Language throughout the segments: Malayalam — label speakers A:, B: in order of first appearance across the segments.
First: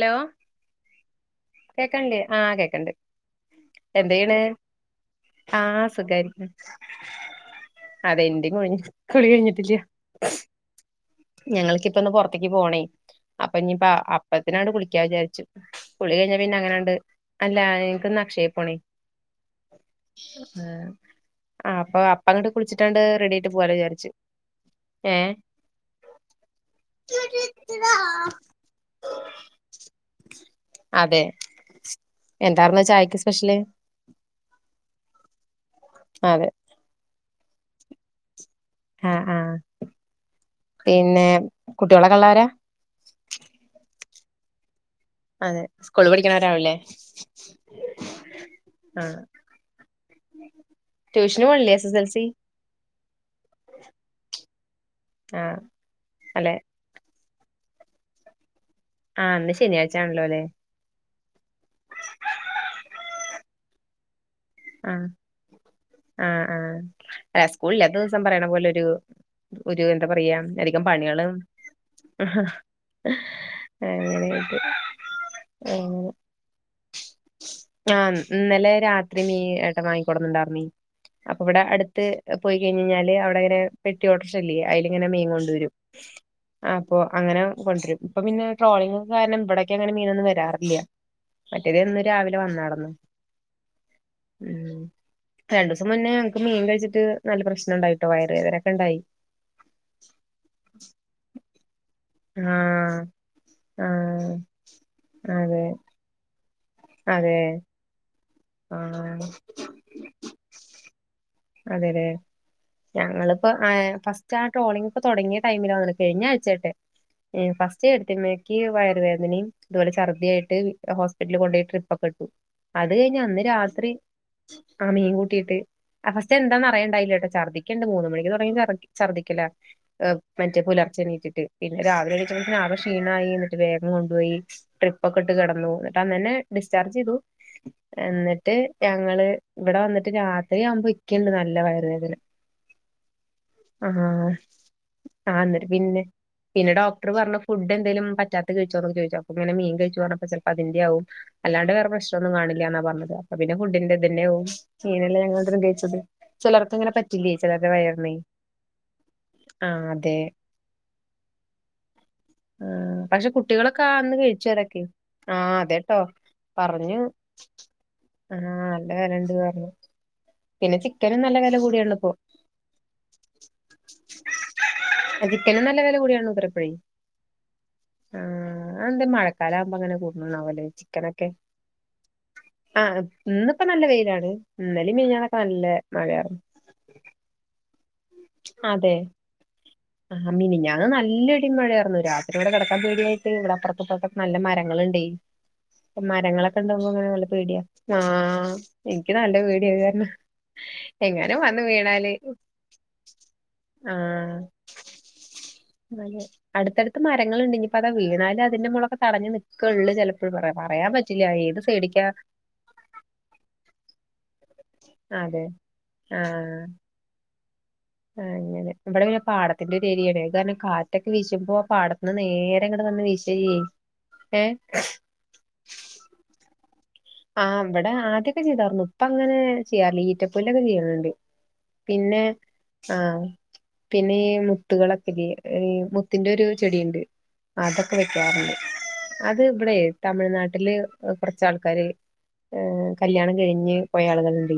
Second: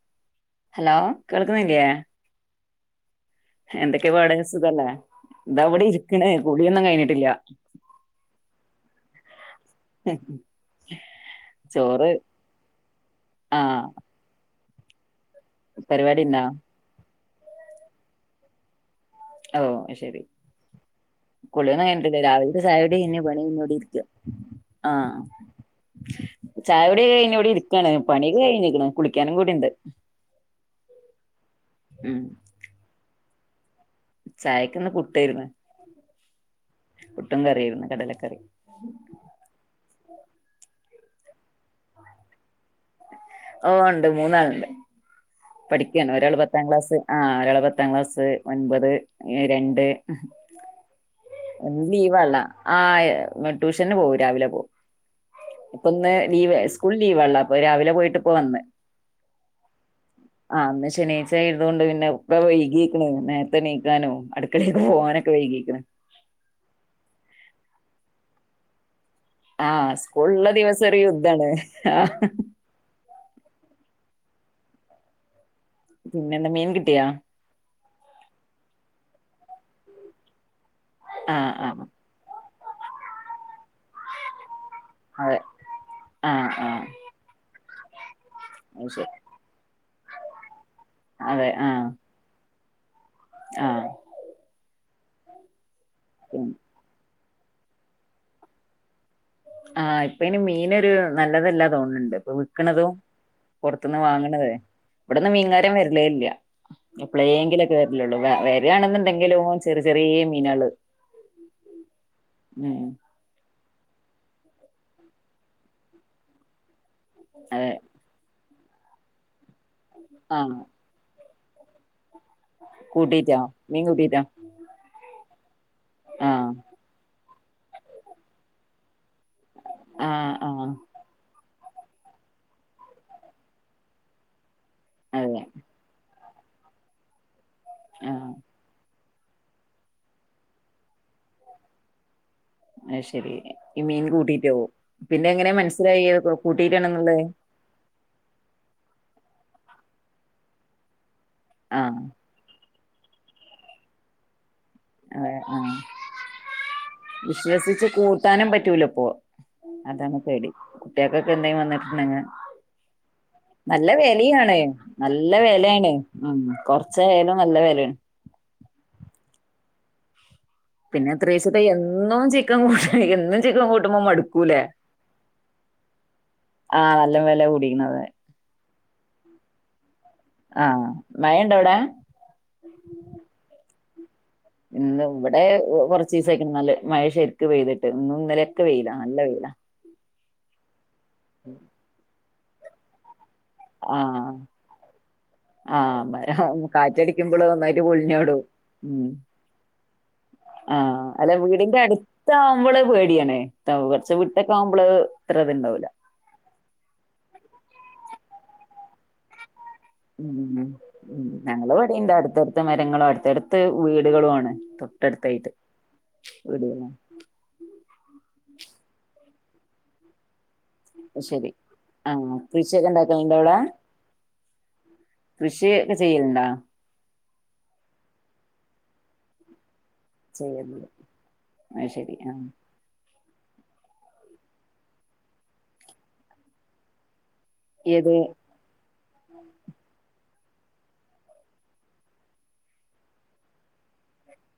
A: ഹലോ
B: ഹലോ കേൾക്ക്‌ണില്ലേ..
A: കേക്കണില്ലേ ആഹ് കേക്ണ്ട്
B: പാട്
A: എന്തെയ്യ്ണ്
B: സുഖല്ലേ ഇതാ
A: ആഹ്‌
B: ഇവിടെ ഇരിക്കണ്
A: സുഖായിക്ക
B: കുളിയൊന്നും കഴിഞ്ഞിട്ടില്ല
A: അതെ ന്റിം കുഴിഞ് കുളി കഴിഞ്ഞിട്ടില്ല
B: ചോറ്
A: ഞങ്ങൾക്ക്പ്പൊന്ന് പൊറത്തേക്ക് പോണേ അപ്പൊ
B: ആ
A: ഇഞ്ഞിപ്പ അപ് അപ്പത്തിനങ്ങട് കുളിക്കാ വിചാരിച്ചു കുളി
B: പരിപാടി
A: കഴിഞ്ഞാ
B: ഉണ്ടോ
A: പിന്നെ അങ്ങനെട്ട് അല്ല ഇനിക്ക്ന്ന് അക്ഷയ പോണേ ആഹ്‌
B: കൊളിന്നും കഴിഞ്ഞിട്ടില്ല രാവില്ത്തെ ചായുടിഞ് പണി
A: ആയിട്ട് പോവാലോ
B: ഇവ്ടെരിക്ക
A: വിചാരിച്ചു
B: ആഹ്‌
A: ഏഹ്
B: ചായുടിക്കെ കഴിഞ് ഇവിടെ ഇരിക്കാണ് പണിക്കെ കഴിഞ്ഞിക്ണ്
A: അതെ
B: ഉം
A: എന്താർരുന്നു ചായക്ക് സ്പെഷ്യല്
B: ചായക്ക്‌ന്ന് പുട്ടേര്ന്ന്
A: അതെ
B: പുട്ടും കറി യേര്ന്നു കടലക്കറി
A: ആഹ്‌ ആഹ്‌ പിന്നെ കുട്ടിയളൊക്കെള്ളരാ
B: ഓഹ്‌ ഉണ്ട് മൂന്നാൻണ്ട്
A: അതെ സ്കൂളിൽ
B: പഠിക്കാന ഒരാള പത്താം
A: പഠിക്കണവരാവൂല്ലേ
B: ക്ലാസ് ആ ഒരാള പത്താം ക്ലാസ് ഒൻപത്
A: ആഹ്
B: രണ്ട്
A: ട്യൂഷന് പോണില്ലേ എസ് എസ് എൽ സി
B: ലീവള്ള ആ ട്യൂഷന് പോവും രാവിലെ പോവും
A: ആഹ്
B: ഇപ്പൊന്ന് ലീവ്
A: അല്ലെ
B: സ് സ്കൂൾ ലീവ്ള്ള അപ്പൊ രാവിലെ പോയിട്ട് പോ വന്ന്
A: ആഹ് ഇന്ന് ശനിയാഴ്ച ആണല്ലോ അല്ലെ
B: ആന്ന് ശനി തുകൊണ്ട് പിന്നെ ഇപ്പ വൈകീക്കണ് നേരത്തെ എണീക്കാനും അടുക്കളൊക്ക്
A: ആഹ്
B: പോകാനൊക്കെ വൈകീക്കണ്.
A: ആഹ് ആഹ് അ സ്കൂൾല്ലാത്ത ദിവസം പറയണ പോലെരു ഒരു
B: ആഹ്
A: എന്താ പറയാ
B: സ്കൂളുള്ള
A: അരിക്കം
B: ദിവസം ഒരു
A: പണികളും
B: യുദ്ധാണ് ആഹ്
A: എങ്ങനെ ഇത്
B: പിന്നെന്താ മീൻ കിട്ടിയാ?
A: ആ ഇന്നലെ രാത്രി ഈ ഏട്ട വാങ്ങിക്കൊടന്നണ്ടായിർന്നു അപ്പൊ
B: ആഹ്
A: ഇവിടെ
B: ആഹ്
A: അടുത്ത് പോയി കഴിഞ്ഞ കഴിഞ്ഞാല് അവിടെ ഇങ്ങനെ പെട്ടിടർച്ചല്ലേ അതിലങ്ങനെ മീൻ
B: അതെ
A: കൊണ്ടുവരും
B: ആഹ് ആഹ്
A: അപ്പൊ അങ്ങനെ കൊണ്ടുരും ഇപ്പൊ പിന്നെ
B: അത്
A: ട്രോളിംഗ
B: ശരി
A: കാരണം ഇവിടൊക്കെ അങ്ങനെ മീനൊന്നും വരാറില്ല
B: അതെ
A: മറ്റേതെ
B: ആഹ്
A: രാവിലെ വന്നടന്നു.
B: ആഹ്
A: ഉം രണ്ടു ദിസം മുന്നേ ഞക്ക് മീൻ കഴിച്ചിട്ട് നല്ല പ്രശ്നംണ്ടായിട്ടോ വയറ വേദനൊക്കെണ്ടായി.
B: ആഹ് ഇപ്പനി മീനൊരു നല്ലതല്ലാ തോന്നണ്ട്. ഇപ്പ വിക്കണതും
A: ആഹ്
B: പുറത്തുന്ന്
A: ആഹ്
B: വാങ്ങണതേ ഇവിടന്ന്
A: അതെ
B: മീൻകാരൻ വരലേ ഇല്ല.
A: അതെ
B: ഇപ്പോളെങ്കിലൊക്കെ വരില്ലുള്ളൂ വരണെന്നുണ്ടെങ്കിലും
A: ആഹ്
B: ചെറിയ ചെറിയ മീനള്
A: അതെതെ ഞങ്ങള് ഇപ്പ ഫസ്റ്റ് ആ ട്രോളിംഗ് ഇപോ തുടങ്ങിയ ടൈമിലാന്ന കഴിഞ്ഞ ആഴ്ചേറ്റ ഫസ്റ്റ് എടുത്തമ്മക്ക് വയറുവേദനയും അതുപോലെ ഛർദിയായിട്ട്
B: ആഹ്
A: ഹോസ്പിറ്റലിൽ കൊണ്ടുപോയി ട്രിപ്പ ഒക്കെ ഇട്ടു അത് കഴിഞ്ഞഞ്
B: കൂട്ടീറ്റാ
A: അന്ന്
B: മീൻ
A: രാത്രി
B: കൂട്ടീറ്റാ
A: ആ മീൻ കൂട്ടിയിട്ട് ആ ഫസ്റ്റ്
B: ആഹ്
A: എന്താന്ന് അറിയണ്ടായിട്ടോ ഛർദിക്കണ്ട് മൂന്ന് മണിക്ക് തുടങ്ങി ചർ ഛർദിക്കല
B: ആഹ്
A: മറ്റേ
B: ആഹ്
A: പുലർച്ചെണീറ്റിട്ട് പിന്നെ രാവിലെണിച്ച ആകേ ക്ഷീണയി എന്നിട്ട് വേഗം കൊണ്ട് പോയി ട്രിപ്പ് ഒക്കെ ഇട്ട്
B: അതെ
A: കിടന്ന ന്നിട്ട് അന്നനെ ഡിസ്ചാർജ് ചെയ്തു
B: ആഹ്
A: എന്നിട്ട് ഞങ്ങള് ഇവിടെ വന്നിട്ട് രാത്രിയാവുമ്പോ ക്കണ്ട് നല്ല വയർ വേദന
B: അയ് ശെരി ഈ മീൻ കൂട്ടീട്ടവും പിന്നെ
A: ആഹ്
B: എങ്ങനെ
A: എന്നിട്ട് പിന്നെ
B: മനസ്സിലായി
A: പിന്നെ ഡോക്ടർ
B: കൂട്ടിയിട്ടാണെന്നുള്ളത്?
A: പറഞ്ഞു ഫുഡ് എന്തങ്കലും പറ്റാത്ത കഴിച്ചോക്ക ചോദോ ഇങ്ങന മീൻ കഴിച്ചു പറഞ്ഞപ്പോ ചിലപ്പോ അതിന്റെയകും. അല്ലാണ്ട് വേറെ
B: ആഹ്
A: പ്രശ്നൊന്നും കണില്ല ന്നാ പറഞ്ഞത് അപ്പ പിന്നെ ഫുഡിന്റെന്നെവും മീനല്ല
B: അതെ
A: ഞാന്
B: ആഹ്
A: ക
B: വിശ്വസിച്ച്
A: വയറിനെ
B: കൂട്ടാനും പറ്റൂലപ്പോ.
A: ആഹ് അതെ
B: അതാണ് പേടി കുട്ടികക്കൊക്കെ എന്തെങ്കിലും വന്നിട്ടുണ്ടെ
A: ആഹ് പക്ഷെ കുട്ടികളൊക്കെ
B: നല്ല
A: അന്ന് കഴിച്ചു
B: വെലയാണ്
A: അതൊക്കെ
B: നല്ല
A: ആഹ്
B: വെലേണ്
A: അതെട്ടോ
B: ഉം
A: പറഞ്ഞു
B: കുറച്ചയാലും നല്ല വേല
A: ആഹ് നല്ല വേലണ്ട് പറ
B: പിന്നെ എത്രശത്തെ
A: കൂടിയാണ് ഇപ്പോ
B: എന്നും ചിക്കൻ കൂട്ട എന്നും ചിക്കൻ കൂട്ടുമ്പോ മടുക്കൂലേ?
A: അജിക്കനെ നല്ല വില കൂടിയാണ് ഉരപ്പൊഴ
B: ആഹ് നല്ല വെല കൂടിക്കണത്
A: ആ ആന്തേ മഴക്കാല ആകുമ്പങ്ങേനെ കൂ
B: ആ മഴണ്ടവിടെ?
A: ആ ഇന്നിപ്പോ നല്ല വെയിലാണ് ഇന്നല മിൻ
B: വിടെ കുറച്ച് ദിവസയിക്ക നല്ല മഴ ശരിക്ക് പെയ്തിട്ട് ഇന്നും ഇന്നലെയൊക്കെ വെയിലാ നല്ല വെയില
A: ആ മിനിഞാന്ന് നല്ല ഇടിമഴയായിരുന്നു രാത്രിവടെ കെടക്കാ പേടിയായിട്ട് ഇവിട ത്തൊക്കെ
B: ആഹ്
A: നല്ല മരങ്ങളുണ്ട്.
B: ആഹ് മഴ
A: മരങ്ങളൊക്കെ ഉണ്ടകുമ്പോ അങ്ങനെ നല്ല
B: കാറ്റടിക്കുമ്പള്
A: പേടിയാ
B: ഒന്നായിട്ട്
A: ആ
B: പൊളിഞ്ഞോടും ഉം
A: എനിക്ക് നല്ല പേടിയ കാരണം
B: ആഹ് അല്ല
A: എങ്ങാനും വന്ന്
B: വീടിന്റെ
A: വീണാല്
B: അടുത്ത ആകുമ്പോള് പേടിയണേ കുറച്ച
A: ആഹ്
B: വീട്ടക്കെ ആകു മ്മള് ഇത്ര ഇതുണ്ടാവില്ല.
A: അടുത്തടുത്ത് മരങ്ങളണ്ട ഇനിപ്പ അത വീണാല് അതിന്റെ മുകളൊക്കെ തടഞ്ഞ നിക്കള്ളൂ ചിലപ്പോൾ പറയാ
B: ഉം
A: പറയാൻ പറ്റില്ല ഏത് സൈഡിക്കാ
B: ടുത്ത മരങ്ങളും അടുത്ത അടുത്ത് വീടുകളു ആണ്
A: അതെ
B: തൊട്ടടുത്തയിട്ട് വീട
A: ആഹ് അങ്ങനെ വിടെ പിന്നെ പാടത്തിന്റെ ഒരു എരിയണ കാരണം കാ റ്റൊക്കെ
B: അത് ശരി
A: വീശുമ്പോ പാടത്ത്ന്ന്
B: ആഹ്
A: നേരെ ഇങ്ങടെ
B: കൃഷിയൊക്കെ
A: വന്ന് വീശാ
B: ഇണ്ടാക്കല്ണ്ടോ
A: ചെയ്യാ
B: അവിടെ
A: ഏ
B: കൃഷിയൊക്കെ ചെയ്ലണ്ടാ?
A: ആ ഇബടെ ആദ്യൊക്കെ ചെയ്തർുന്നു ഇപ്പങ്ങനെ ചെയ്യാറില്ല റ്റപ്പലൊക്കെ
B: ചെയ്യലില്ല
A: ചെയ്യുന്നുണ്ട്
B: അത് ശരി
A: പിന്നെ
B: ആഹ്
A: ആഹ് പിന്നെ ഈ മുത്തുകളൊക്കെ ല്ലേ മുത്തിന്റെ ഒരു ചെടിയുണ്ട് അതൊക്കെ
B: ഏത്
A: വെക്കാറുണ്ട് അത് ഇബടെ തമിഴ്നാട്ടില് കുറച്ചാൾക്കാാര് ് കല്യാണം കഴിഞ്ഞ് പോയയാളുകളുണ്ട്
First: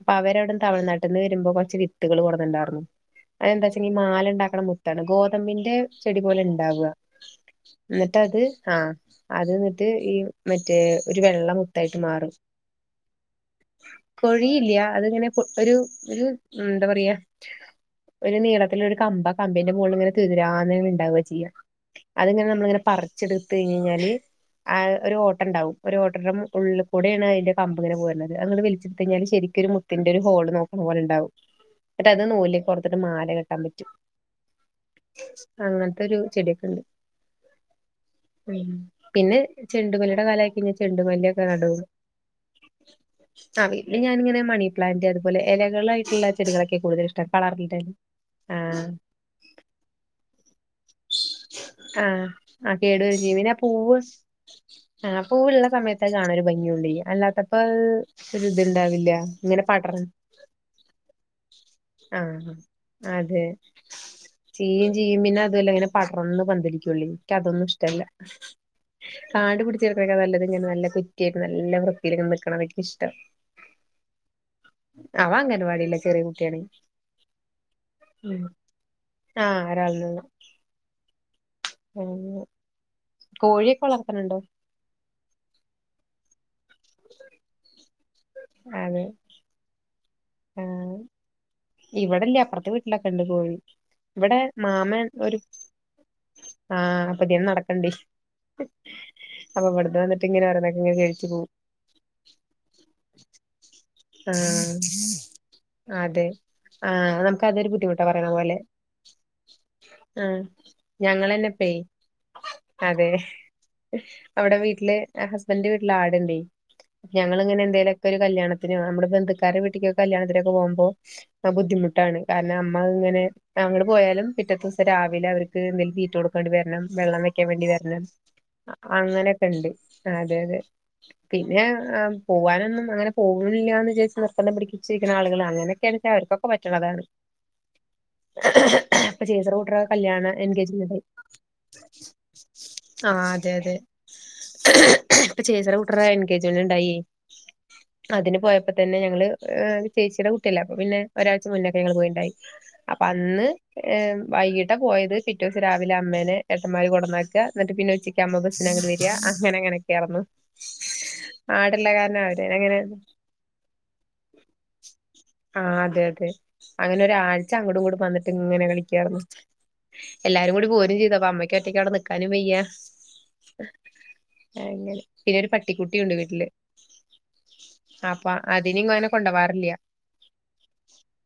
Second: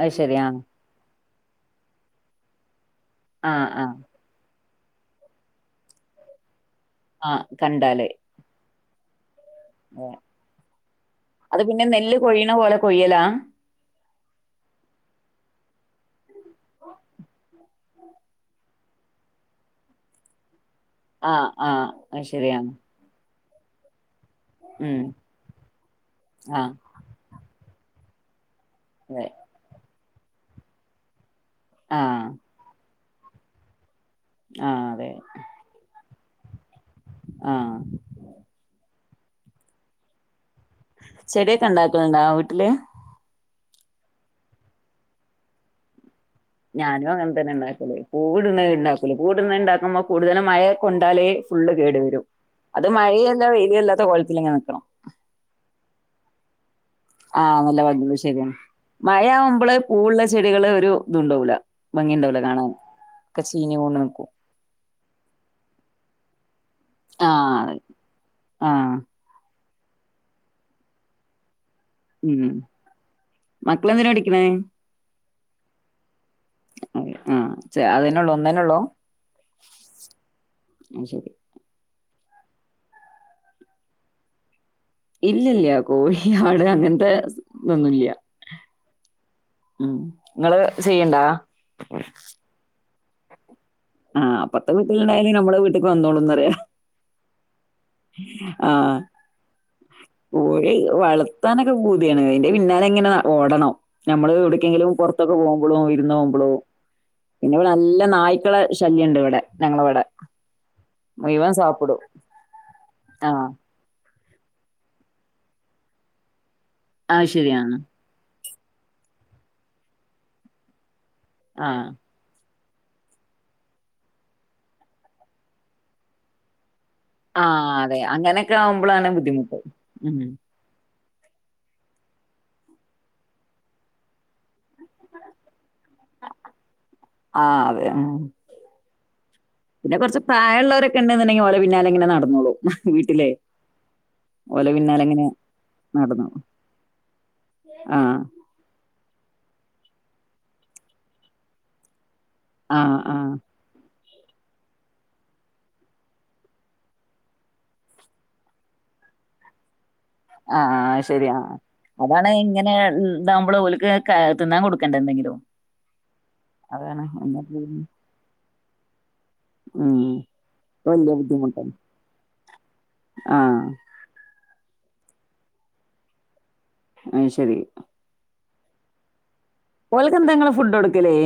B: അത്
A: അപ്പൊ
B: ശരി
A: അവരവിട
B: ആഹ്
A: തമിഴ്നാട്ട പെട്ടെന്ന് വരുമ്പോ കുറച്ച് വിത്തുകൾ കൊടന്നുണ്ടാർന്നു
B: ആഹ് ആഹ്
A: അത്ന്ച്ചെങ്കി മാല ഉണ്ടാക്കണ ാണ് ഗോതമ്പിന്റെ ചെടി പോലെ ഉണ്ടാവ
B: ആഹ് കണ്ടാല്
A: എന്നിട്ട് അത് ആഹ് അത് ന്നിട്ട്
B: ഏ.
A: ഈ മറ്റേ ഒരു വെള്ളം
B: അത്
A: മു
B: പിന്നെ നെല്ല് കൊഴിയണ പോലെ കൊയ്യലാ?
A: കൊഴിയില്ല അത്ങ്ങനെ ഒരു ഒരു എന്താ പറയാ ഒരു നീളത്തില ഒരു കമ്പ് ആകമ്പിന്റെ മുകളിൽ ഇങ്ങനെ തുരുതുരാ ന്ന് ണ്ടാവാ
B: ആഹ്
A: ചെയ്യാ
B: ആഹ് അത്
A: അത്ങ്ങനെ നമ്മള
B: ശരിയാണ്
A: ഇങ്ങനെ പറച്ച് ചെടിയുത്തി കഴിഞ്ഞ് കഴിഞ്ഞാല് ആ
B: ഉം
A: ഒരു ഓട്ടണ്ടാവും ഒരു ഓട്ടയുടെ മു
B: ആഹ്
A: ൂയാണ് അതിന്റെ കമ്പിങ്ങെനെ പോരുന്നത് അത്ങ്ങ്ട്ട് വലിച്ചിടുത്ത് കഴിഞ്ഞാല്
B: അതെ
A: ശരിക്കൊരു മു ത്തിന്റെ ഒരു ഹോള്ക്കുടെ നോക്കണ പോലെണ്ടാവും ന്ന്ട്ടത് അത്
B: ആഹ്
A: നൂലി കൊർത്തിട്ട് മാല കെട്ടാൻ പറ്റും
B: ആഹ് അതെ
A: അങ്ങനത്തെ ഒരു ചെടിയൊക്കെണ്ട്
B: ആഹ്
A: ഉം പിന്നെ ചെണ്ടുമലിയുടെ കാലായിക്കഴിഞ്ഞ ചെണ്ടുമലി
B: ചെടിയൊക്കെ ഉണ്ടാക്കുന്നുണ്ടോ വീട്ടില്?
A: ആ വിട്ടിൽ ഞാനിങ്ങനെ മണി പ്ലാന്റ് അതുപോലെ ഇലകളായിട്ടുള്ള ചെടികളൊക്കെ കൂടുതൽ
B: ഞാനും
A: ഇഷ്ടം
B: അങ്ങനെ തന്നെ
A: കളറിന്റെ
B: ഉണ്ടാക്കല്
A: ആ
B: പൂവ്ടുന്നത്ണ്ടാക്കൂല പൂവ്ടുന്ന ഇണ്ടാക്കുമ്പോ കൂടുതലും മഴ കൊണ്ടാല് ഫുള്ള് കേടു
A: ആ
B: വരും
A: ആ
B: അത്
A: കേട്
B: മഴയല്ല വെലിയല്ലാത്ത കോലത്തിലങ്ങനെ നിൽക്കണം
A: ആഹ് പൂവുള്ള സമയത്ത് കാണൊ ഒരു ഭംഗി ഉള്ളിയ്യ അല്ലാത്തപ്പോ
B: ആഹ് നല്ല ഭംഗിയുള്ള ശരിയാണ്
A: ഒരുത്ണ്ടാവില്ല
B: മഴ
A: ഇങ്ങനെ
B: ആവുമ്പള്
A: പടർ
B: പൂവുള്ള ചെടികള് ഒരു ഇതുണ്ടാവൂില്ല
A: ആഹ് അതെ
B: കൊണ്ട് നിക്കും
A: ചീയും ചീയും പിന്നെ അത്ങ്ങനെ പടർന്ന് പന്തലിക്കൊള്ളു ചെയ്യാ എനിക്ക് അതൊന്നും
B: ആഹ്
A: ഇഷ്ടല്ല
B: ആഹ്
A: കാട് പിടിച്ച് കടക്കിണേ കാട്ടിലും നല്ലത് ഇങ്ങനെ നല്ല കൊറ്റിയായിട്ട് നല്ല വ്യത്തിയി യില്
B: ഉം
A: നിക്കണേണ് എനിക്കിഷ്ടം
B: മക്കളെന്തിനാ പഠിക്കണേ
A: അവനങ്ങൻവാടിലാ ചെറിയ കുട്ടിയാണ്
B: ആഹ് അതെന്നേ ഉള്ളൂ
A: ഉം
B: ഒന്നന്ന ഉള്ളൂ
A: ആ ഒരാളെന്നൊള്ളു
B: ആ ശരി
A: ഉം കോഴിക്കെ വളർത്തണുണ്ടോ?
B: ഇല്ലല്ല കോഴി ആട് അങ്ങനത്തെ തൊന്നുംല്ല
A: അതെ
B: ഉം നങ്ങള് ചെയ്യണ്ടാ?
A: ഇവിടെല്ല അപ്പുറത്തെ വീട്ടിലൊക്കെണ്ട് കോഴി
B: ആ
A: ഇവടെ
B: അപ്പറത്തെ
A: മാമൻ
B: വീട്ടിലുണ്ടായാലും
A: ഒരു
B: നമ്മളെ വീട്ടിക്ക്
A: ആഹ് പ്പത്യേനെ നടക്ക്ണ്ട്
B: ആഹ്
A: വന്നിട്ട് ഇങ്ങനെ
B: കോഴി
A: ഓരോന്നൊക്കെ ഇങ്ങനെ കഴിച്ചു പോവും
B: വളത്താനൊ ക്കെ പൂതിയാണ്. അയിന്റെ പിന്നാലെ ങ്ങനെ ഓടണം. ഞമ്മള് എവിട്ക്കെങ്കിലും പൊറത്തൊക്കെ പോകുമ്പൊളും
A: ആ അതെ
B: വിരുന്നോവ്മ്പളും
A: ആഹ് നമുക്ക്
B: പിന്നെ ഇവടെ
A: അതൊരു
B: നല്ല
A: ബുദ്ധിമുട്ടാ പറയണ പോലെ
B: നായ്ക്കളെ ശല്യണ്ട് ഇവടെ ഞങ്ങളവടെ.
A: ആഹ്
B: മുയുവൻ
A: ഞങ്ങളന്നെപ്പേ
B: സാപ്പിടു.
A: അതെ അവിടെ വീട്ടില് ഹസ്ബൻന്റെ വീട്ടില് ആടുണ്ടെ
B: അത്
A: ഞങ്ങിങ്ങനെ
B: ശരിയാണ്
A: എന്തേലൊക്കൊര് കല്യാണത്തിന് നമ്മുടെ ബന്ധുക്കാരെ വീട്ടിക്കൊക്കെ കല്യാണത്തിനൊക്കെ പോകുമ്പോ അ
B: ആ
A: ബുദ്ധിമുട്ടാണ്. കാരണം നമ്മള് ങ്ങനെ ഞങ്ങള് പോയാലും പിറ്റത്തെ സം രാവിലെ അവർക്ക് എന്തേലും തീറ്റ കൊടുക്കാണ്ടി വരണം വെള്ളം
B: ആ
A: വെക്കാൻ വേണ്ടി
B: അതെ
A: വരണം
B: അങ്ങനെയൊക്കെ ആവുമ്പോഴാണ് ബുദ്ധിമുട്ട്
A: അങ്ങനെയൊക്കെണ്ട് ആഹ്
B: ഉം
A: അതെ അതെ. പിന്നെ പോവാനൊന്നും അങ്ങനെ പോക്ണില്ലാന്ന് വിചാര്ച്ച് നിർബന്ധം പിടിക്ക്യെ ചെയ്യിക്ക്ണാള്കള് അങ്ങനൊക്കെയാണേ അപ്പവർക്കൊക്കെ പറ്റ്ണതാണ്.
B: ആ അതെ ഉം
A: ഇപ്പ ചേച്ചിടെ [unintelligible]
B: പിന്നെ കൊറച്ച്
A: കല്യാണ എൻഗേജ്‌മെന്റ്
B: പ്രായള്ളോരൊക്കെ ഇണ്ട്ന്ന്ണ്ടെങ്കി ഓലെ പിന്നാലെ ഇങ്ങനെ നടന്നോളും
A: ആഹ്
B: വീട്ടിലേ.
A: അതെയതെ.
B: ഓലെ പിന്നാലെ ഇങ്ങനെ
A: ഇപ്പൊ ചേച്ചിടെ കുട്ട്ര് ടെ
B: നടന്നോളും.
A: എൻഗേജ്മെൻ്റ് ഇണ്ടായേ.
B: ആഹ്
A: അതിന് പോയപ്പ തന്നെ ഞങ്ങള് ചേച്ചിയുടെ കുട്ടിയല്ലേ അപ്പ പിന്നെ ഒരാഴ്ച മുന്നൊക്കെ ഞങ്ങള് പോയിണ്ടായി.
B: ആഹ്
A: അപ്പ
B: ആഹ്
A: ന്ന് ഏഹ് വൈകിട്ടാ പോയത് പിറ്റോസം രാവിലെ അമ്മേനെ ഏട്ടന്മാര് കൊടന്നാക്കാ ഇന്നട്ട് പിന്നെ ഉച്ചി ക്ക് അമ്മ ബസിന് ഇങ്ങട്ട് വെരാ. അങ്ങനെ ങ്ങനെയൊക്കെയായിർന്ന്.
B: ആഹ് ശരിയാ അതാണ്
A: അവര്
B: ഇങ്ങനെ
A: അങ്ങനെ
B: മ് ഇതാവുമ്പള് ഓൽക്ക് തിന്നാൻ കൊടുക്കണ്ടേ എന്തെങ്കിലും
A: ആഹ് അതെ അതെ. അങ്ങനെ
B: അതാണ് എന്നാ
A: ഒരാഴ്ച
B: പിന്നെ
A: അങ്ങടും ഇങ്ങടും വന്നിട്ട് ഇങ്ങനെ കളിക്ക്യായ്രുന്നു.
B: ഉം
A: എല്ലാരും കൂടി
B: അത്
A: പോരും
B: വല്യ
A: ചെയ്ത് അപ്പൊ
B: ബുദ്ധിമുട്ടാണ്.
A: അമ്മയ്ക്ക്യൊറ്റയ്ക്ക് അവിടെ നിക്കാനും പയ്യ.
B: ആഹ്
A: അങ്ങനെ. പിന്നെ ഒരു പട്ടിക്കുട്ടിയുണ്ട് വീട്ടില്
B: അഹ് ശരി.
A: അപ്പ അതിനിങ്ങെനെ കൊണ്ടവാറില്ല്യ.
B: ഓൽക്ക് എന്താ ങ്ങള് ഫുഡൊടുക്കല്?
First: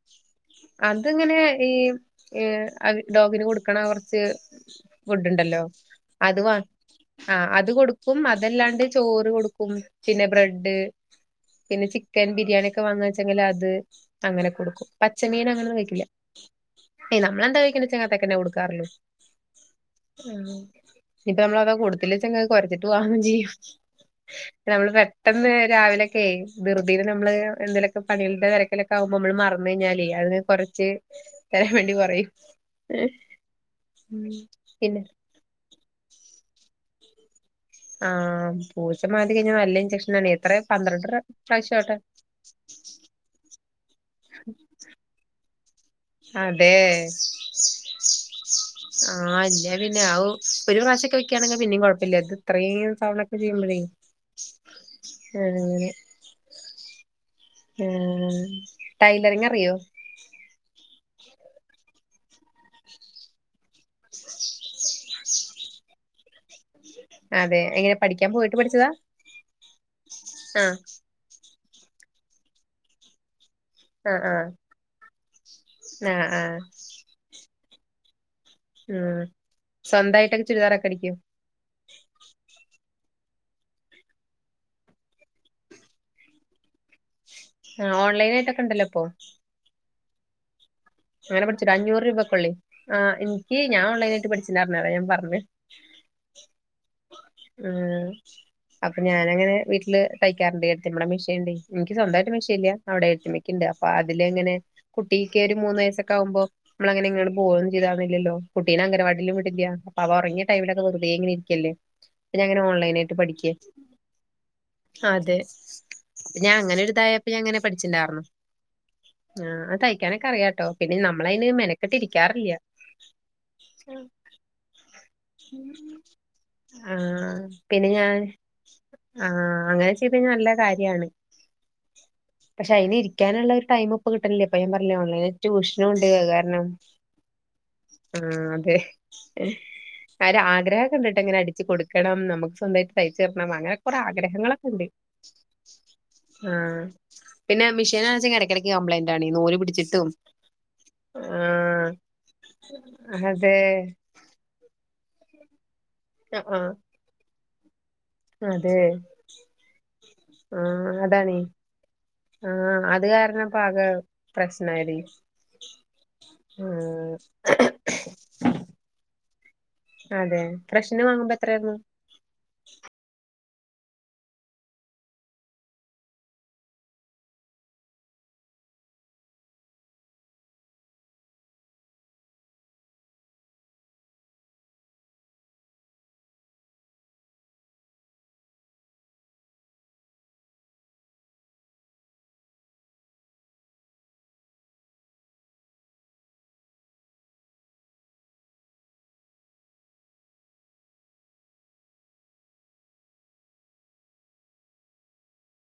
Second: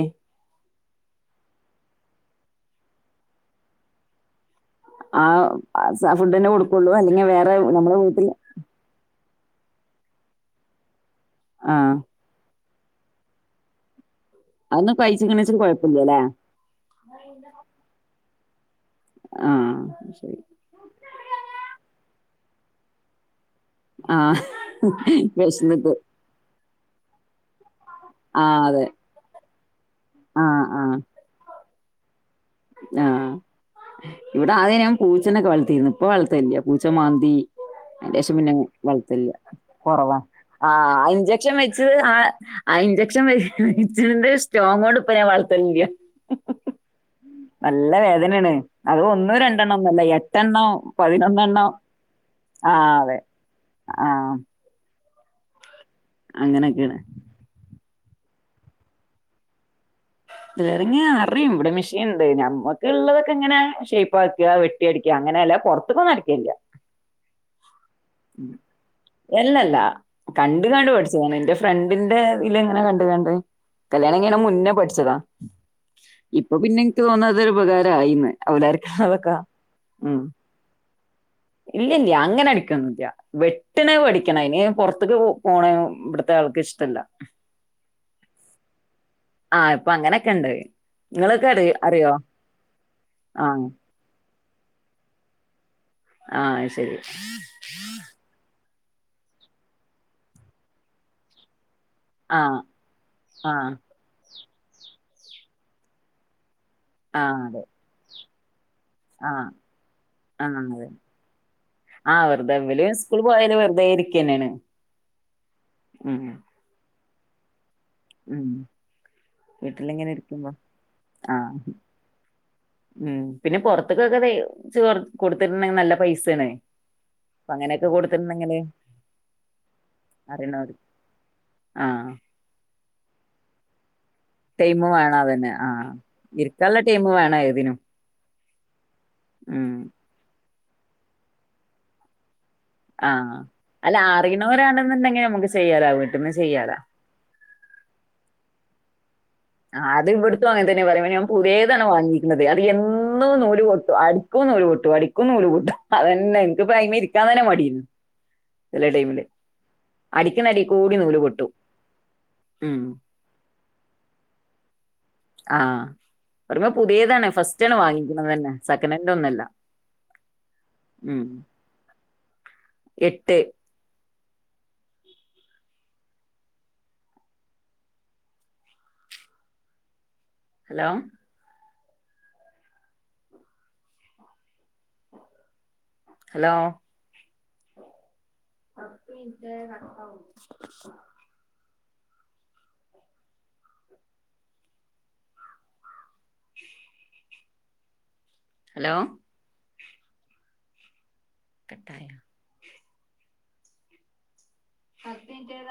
A: അത്ങ്ങനെ ഈ ഈ അഹ് ഡോഗിന് കൊടുക്കണാ കൊർച്ച്
B: ആ
A: ഫുഡ് ണ്ടല്ലോ, അത്
B: ഫുഡന്നെ
A: വാ
B: കൊടുക്കൊള്ളൂ അല്ലെങ്കി
A: ആഹ്
B: വേറെ
A: അത്
B: നമ്മളെ
A: കൊടുക്കും
B: വീട്ടില്
A: അതല്ലാണ്ട് ചോറ് കൊടുക്കും, പിന്നെ ബ്രെഡ്, പിന്നെ
B: ആഹ്
A: ചിക്കൻ ബിരിയാണി ഒക്കെ വാങ്ങാച്ചെങ്കില ത് അങ്ങനൊക്കൊ കൊടുക്കും.
B: അതൊന്ന്
A: പച്ചമീൻ
B: കഴിച്ച്ക്ക്‌ണേച്ചാ
A: അങ്ങനൊന്നും കഴിക്കൂല്ല.
B: കൊഴപ്പല്ല്യലേ.
A: അയ് നമ്മളെന്താ കഴിക്ക്ണേ ച്ചാ അങ്ങത്തേക്കന്നെ കൊടുക്കാറുള്ളൂ.
B: ആഹ് ശരി.
A: ആഹ് ഇപ്പ നമ്മളത് കൊടുത്തില്ല ച്ചെങ്ക് കൊരച്ചിട്ട് വാങ്ങും ചെയ്യും.
B: ആഹ്
A: നമ്മള് പെട്ടെന്ന്
B: വെശ്ന്നിട്ട്
A: രാവിലെ ക്കേ ധൃതീല് നമ്മള് എന്തേലൊക്കെ പണികൾടെ
B: ആഹ് അതെ
A: തെരക്കിലൊക്കാവുമ്പം നമ്മള് മറന്നഴിഞ്ഞാലേ അത്
B: ആഹ്
A: കൊറച്ച്
B: ആഹ്
A: തരാൻ വേണ്ടി പറയും.
B: ആഹ്
A: ഉം.
B: ഇവിടെ ആദ്യ ഞാൻ
A: പിന്നെ
B: പൂച്ചനൊക്കെ വളർത്തീര്ന്നു. ഇപ്പൊ വളർത്തല്ല. പൂച്ച മാന്തി അയ്ൻ്റേഷം
A: ആഹ്
B: പിന്നെ
A: പൂച്ച
B: വൾത്തൽല്ല.
A: മാന്തി കഴിഞ്ഞാ നല്ല
B: കൊറവാ
A: ഇഞ്ചക്ഷനാണ് എത്ര
B: ആ
A: പന്ത്രണ്ട്
B: ഇഞ്ചക്ഷൻ വെച്ച്
A: പ്രാവശ്യാട്ടെ
B: ആ ആ ഇഞ്ചെക്ഷൻ വ ച്ന്റെ സ്റ്റോങ്ങോട് ഇപ്പ ഞാൻ വളർത്തേല്ല്യ.
A: അതെ
B: വേദനയാണ് അത്
A: ആഹ്
B: ഒന്നോ
A: അല്ലേ
B: രണ്ടെണ്ണം ഒന്നല്ല
A: പിന്നെ ആഹു
B: എട്ടെണ്ണം
A: ഒരു പ്രാവശ്യൊക്കെ വെക്ക്യാണെങ്കി
B: പതിനൊന്നെണ്ണം
A: പിന്നിം കൊഴപ്പല്ല്യ. ഇത്
B: ആ
A: അത്രയും
B: അതെ
A: തവണൊക്കെ ചെയ്യുമ്പഴേ
B: ആ
A: അങ്ങനെ.
B: അങ്ങനൊക്കേണ്.
A: ഏഹ്. ടൈലറിങറിയോ?
B: എറങ്ങ്യ അറിം ഇവടെ മിഷീൻ ഇണ്ട് ഞമ്മക്ക് ഇള്ളതൊക്കെ ഇങ്ങനെ ഷെയ്പാക്ക കുട്ട അടിക്ക അങ്ങനെയല്ല പൊറത്ത്കൊന്നു അടിക്കലില്ല
A: അതെ എങ്ങനെ പഠിക്കാൻ പോയിട്ട് പഠിച്ചതാ
B: എല്ലല്ല കണ്ട്
A: ആഹ്
B: ങാണ്ട് പഠി ചാണ് എന്റെ ഫ്രണ്ടിന്റെ ഇതില ഇങ്ങനെ കണ്ട് ങാണ്ട് കല്യാണം
A: ആഹ്
B: കയ്ണ
A: ആഹ്
B: മുന്നെ പഠിച്ചതാ
A: ആഹ്
B: ഇപ്പൊ
A: ആഹ്
B: പിന്നെ ഇൻക്ക് തോന്ന്ണത് ഉപകാരായീന്ന് അവതാര
A: ഉം
B: അവക്കാ ഉം
A: സ്വന്തമായിട്ടൊക്കെ ചുരിദാറൊക്കെ അടിക്കോ
B: ഇല്ലല്ല അങ്ങനെ അടിക്കൊന്നുല്ല വെട്ട്ണ വഠിക്കണ അയ്ന് പൊർത്ത്ക്ക് പോണ ഇവിട്ത്ത ആൾക്ക് ഇഷ്ട ഇപ്പല്ല
A: ആഹ് ഓൺലൈനായിട്ടൊക്ക ഇണ്ടല്ലൊ അപ്പൊ
B: ആഹ് ഇപ്പ അങ്ങനക്കണ്ട്
A: അങ്ങനെ പഠിച്ചുോ അഞ്ഞൂ അഞൂറ് രൂപക്കൊള്ളി ആഹ്
B: ആ
A: ഇൻക്ക് ഞാൻ ഓൺലൈനായിട്ട് പഠിച്ച് ന്നർഞ് ഞാൻ പർഞ്ഞ്
B: ആഹ് ശരി
A: ഉം അപ്പൊ ഞാനങ്ങനെ വീട്ട്ല് തയ്ക്കാറ്ണ്ട് ഏടത്ത്യമ്മടെ മീഷ്യണ്ടെ എനിക്ക് സ്വന്തായിട്ട്
B: ആ
A: മിശീല്ല അവടെ
B: ആ
A: ഏട്ട്ത്ത്യമക്ക്ണ്ട് അപ്പൊ അതില് എങ്ങനെ കുട്ടീക്ക് ഒരു മൂന്ന് വയസ്സൊക്കാവുമ്പൊ നമ്മളെ
B: ആ
A: ഇങ്ങ്ടും
B: അതെ
A: പോവും ചീതാവ്ണില്ലല്ലൊ കുട്ടീനെ അങ്ങ്
B: ആ
A: വാടിലും വിടില്ല അപ്പൊ ഒറങ്ങിയ
B: ആ അതെ
A: ടൈമിലൊക്കെ എങ്ങന ഇരിക്കല്ലെ
B: ആ
A: പിന്ന
B: വെറുതെ
A: അങ്ങനെ
B: ഇവല്
A: ഓൺലൈനായിട്ട്
B: സ്കൂളിൽ
A: പഠിക്കെ
B: പോയാല് വെറുതെ ഇരിക്കുക തന്നെയാണ്
A: അതെ
B: ഉം
A: പ്പഞാ അങ്ങനൊര്തായപ്പൊ ഞാ ഇങ്ങനെ പഠിച്ചിണ്ടായിർന്ന്
B: ഉം
A: ആഹ്
B: വീട്ടിലിങ്ങനെ
A: തൈയ്ക്കാനൊക്ക
B: ഇരിക്കുമ്പോ
A: അറിയാട്ടൊ പിന്നെ
B: ആ
A: നമ്മളയ്ന് മെനക്കെട്ടിരിക്കാറില്ല
B: ഉം പിന്നെ പൊർത്ത്ക്കൊക തൈച് കൊട് കൊട്ത്ത്ണ്ടെങ്കി നല്ല പൈസേണെ
A: ആഹ് പിന്നെ ഞാൻ ആഹ് അങ്ങനെ ചെയ്ദേഞ നല്ലകാര്യാണ്
B: ആഹ്
A: പക്ഷെ അയ്ന് ഇരിക്കാന്ള്ളൊര് ടൈമ് പ്പ കിട്ടലില്ല പ്പൊ
B: ടൈമ്
A: ഞാപറ്ഞ്ഞിലെ
B: വേണം
A: ഓൺലൈന്
B: അതന്നെ
A: ട്യൂഷ്ന്
B: ആഹ്
A: പോണ്ട് അയ് കാര്ണം
B: ഇരിക്കാനുള്ള ടൈമ് വേണം ഏതിനും
A: ആഹ് അതെ
B: ഉം
A: അര ആഗ്രഹൊക്കണ്ട്ട്ടൊ ഇങ്ങനെ അടിച്ച് കൊടുക്കണം നമുക്ക് സ്വന്തമായിട്ട്
B: ആഹ്
A: തയ്ച്ചിടണം അങ്ങനെ കൊറെ
B: അല്ല
A: ആഗ്രഹങ്ങളൊക്കണ്ട്
B: അറിയണോരാണെന്നുണ്ടെങ്കിൽ നമുക്ക് ചെയ്യാലോ വീട്ടിൽന്ന് ചെയ്യാലോ
A: ആഹ് പിന്നെ മീഷ്യനാണെച്ച എടക്ക് എടക്ക് കംപ്ലയ്ന്റാ ആണെ നൂല്
B: ആഹ് അത്
A: പിടിച്ചിട്ടും
B: ഇവിട്ത്തൊം അങ്ങൻ തന്നെ പറയ ഞാൻ പുതിയതാണ്
A: ആഹ്
B: വാങ്ങിക്ക്ണതെ അത് എന്നും
A: അതെ
B: നൂല് പൊട്ടും അ അടിക്കും നൂൽപ്പൊട്ടും അടിക്കും നൂൽപ്പൊട്ടും അതന്നെ ഇൻക്ക്
A: ആഹ്
B: ഇപ്പം അയിമ്മെ ഇരിക്കാ തന്നെ മടി
A: അതെ
B: ചെല ടൈമില് അടിക്ക്ന്ന
A: ആഹ്
B: എടേക്കൂടെ നൂല്
A: അതാണേ
B: പൊട്ടും ഉം
A: ആഹ് അത് കാര്ണം ഇപ്പ ആകെ പ്രശ്നായത്
B: ആഹ് അതിപ്പം പുതിയതാണ് ഫസ്റ്റണ് വാങ്ങിക്ക്ണ്തന്നെ സെക്കനാന്റൊന്നുമല്ല
A: അതെ ഫ്രഷ്ന് വാങ്ങുമ്പൊ എത്രയാത്
B: എട്ട് ഹലോ ഹലോ ഇത് ഇൻക് നല്ലതാവും ഹലോ കട്ടായൊ പത്തിന്റേത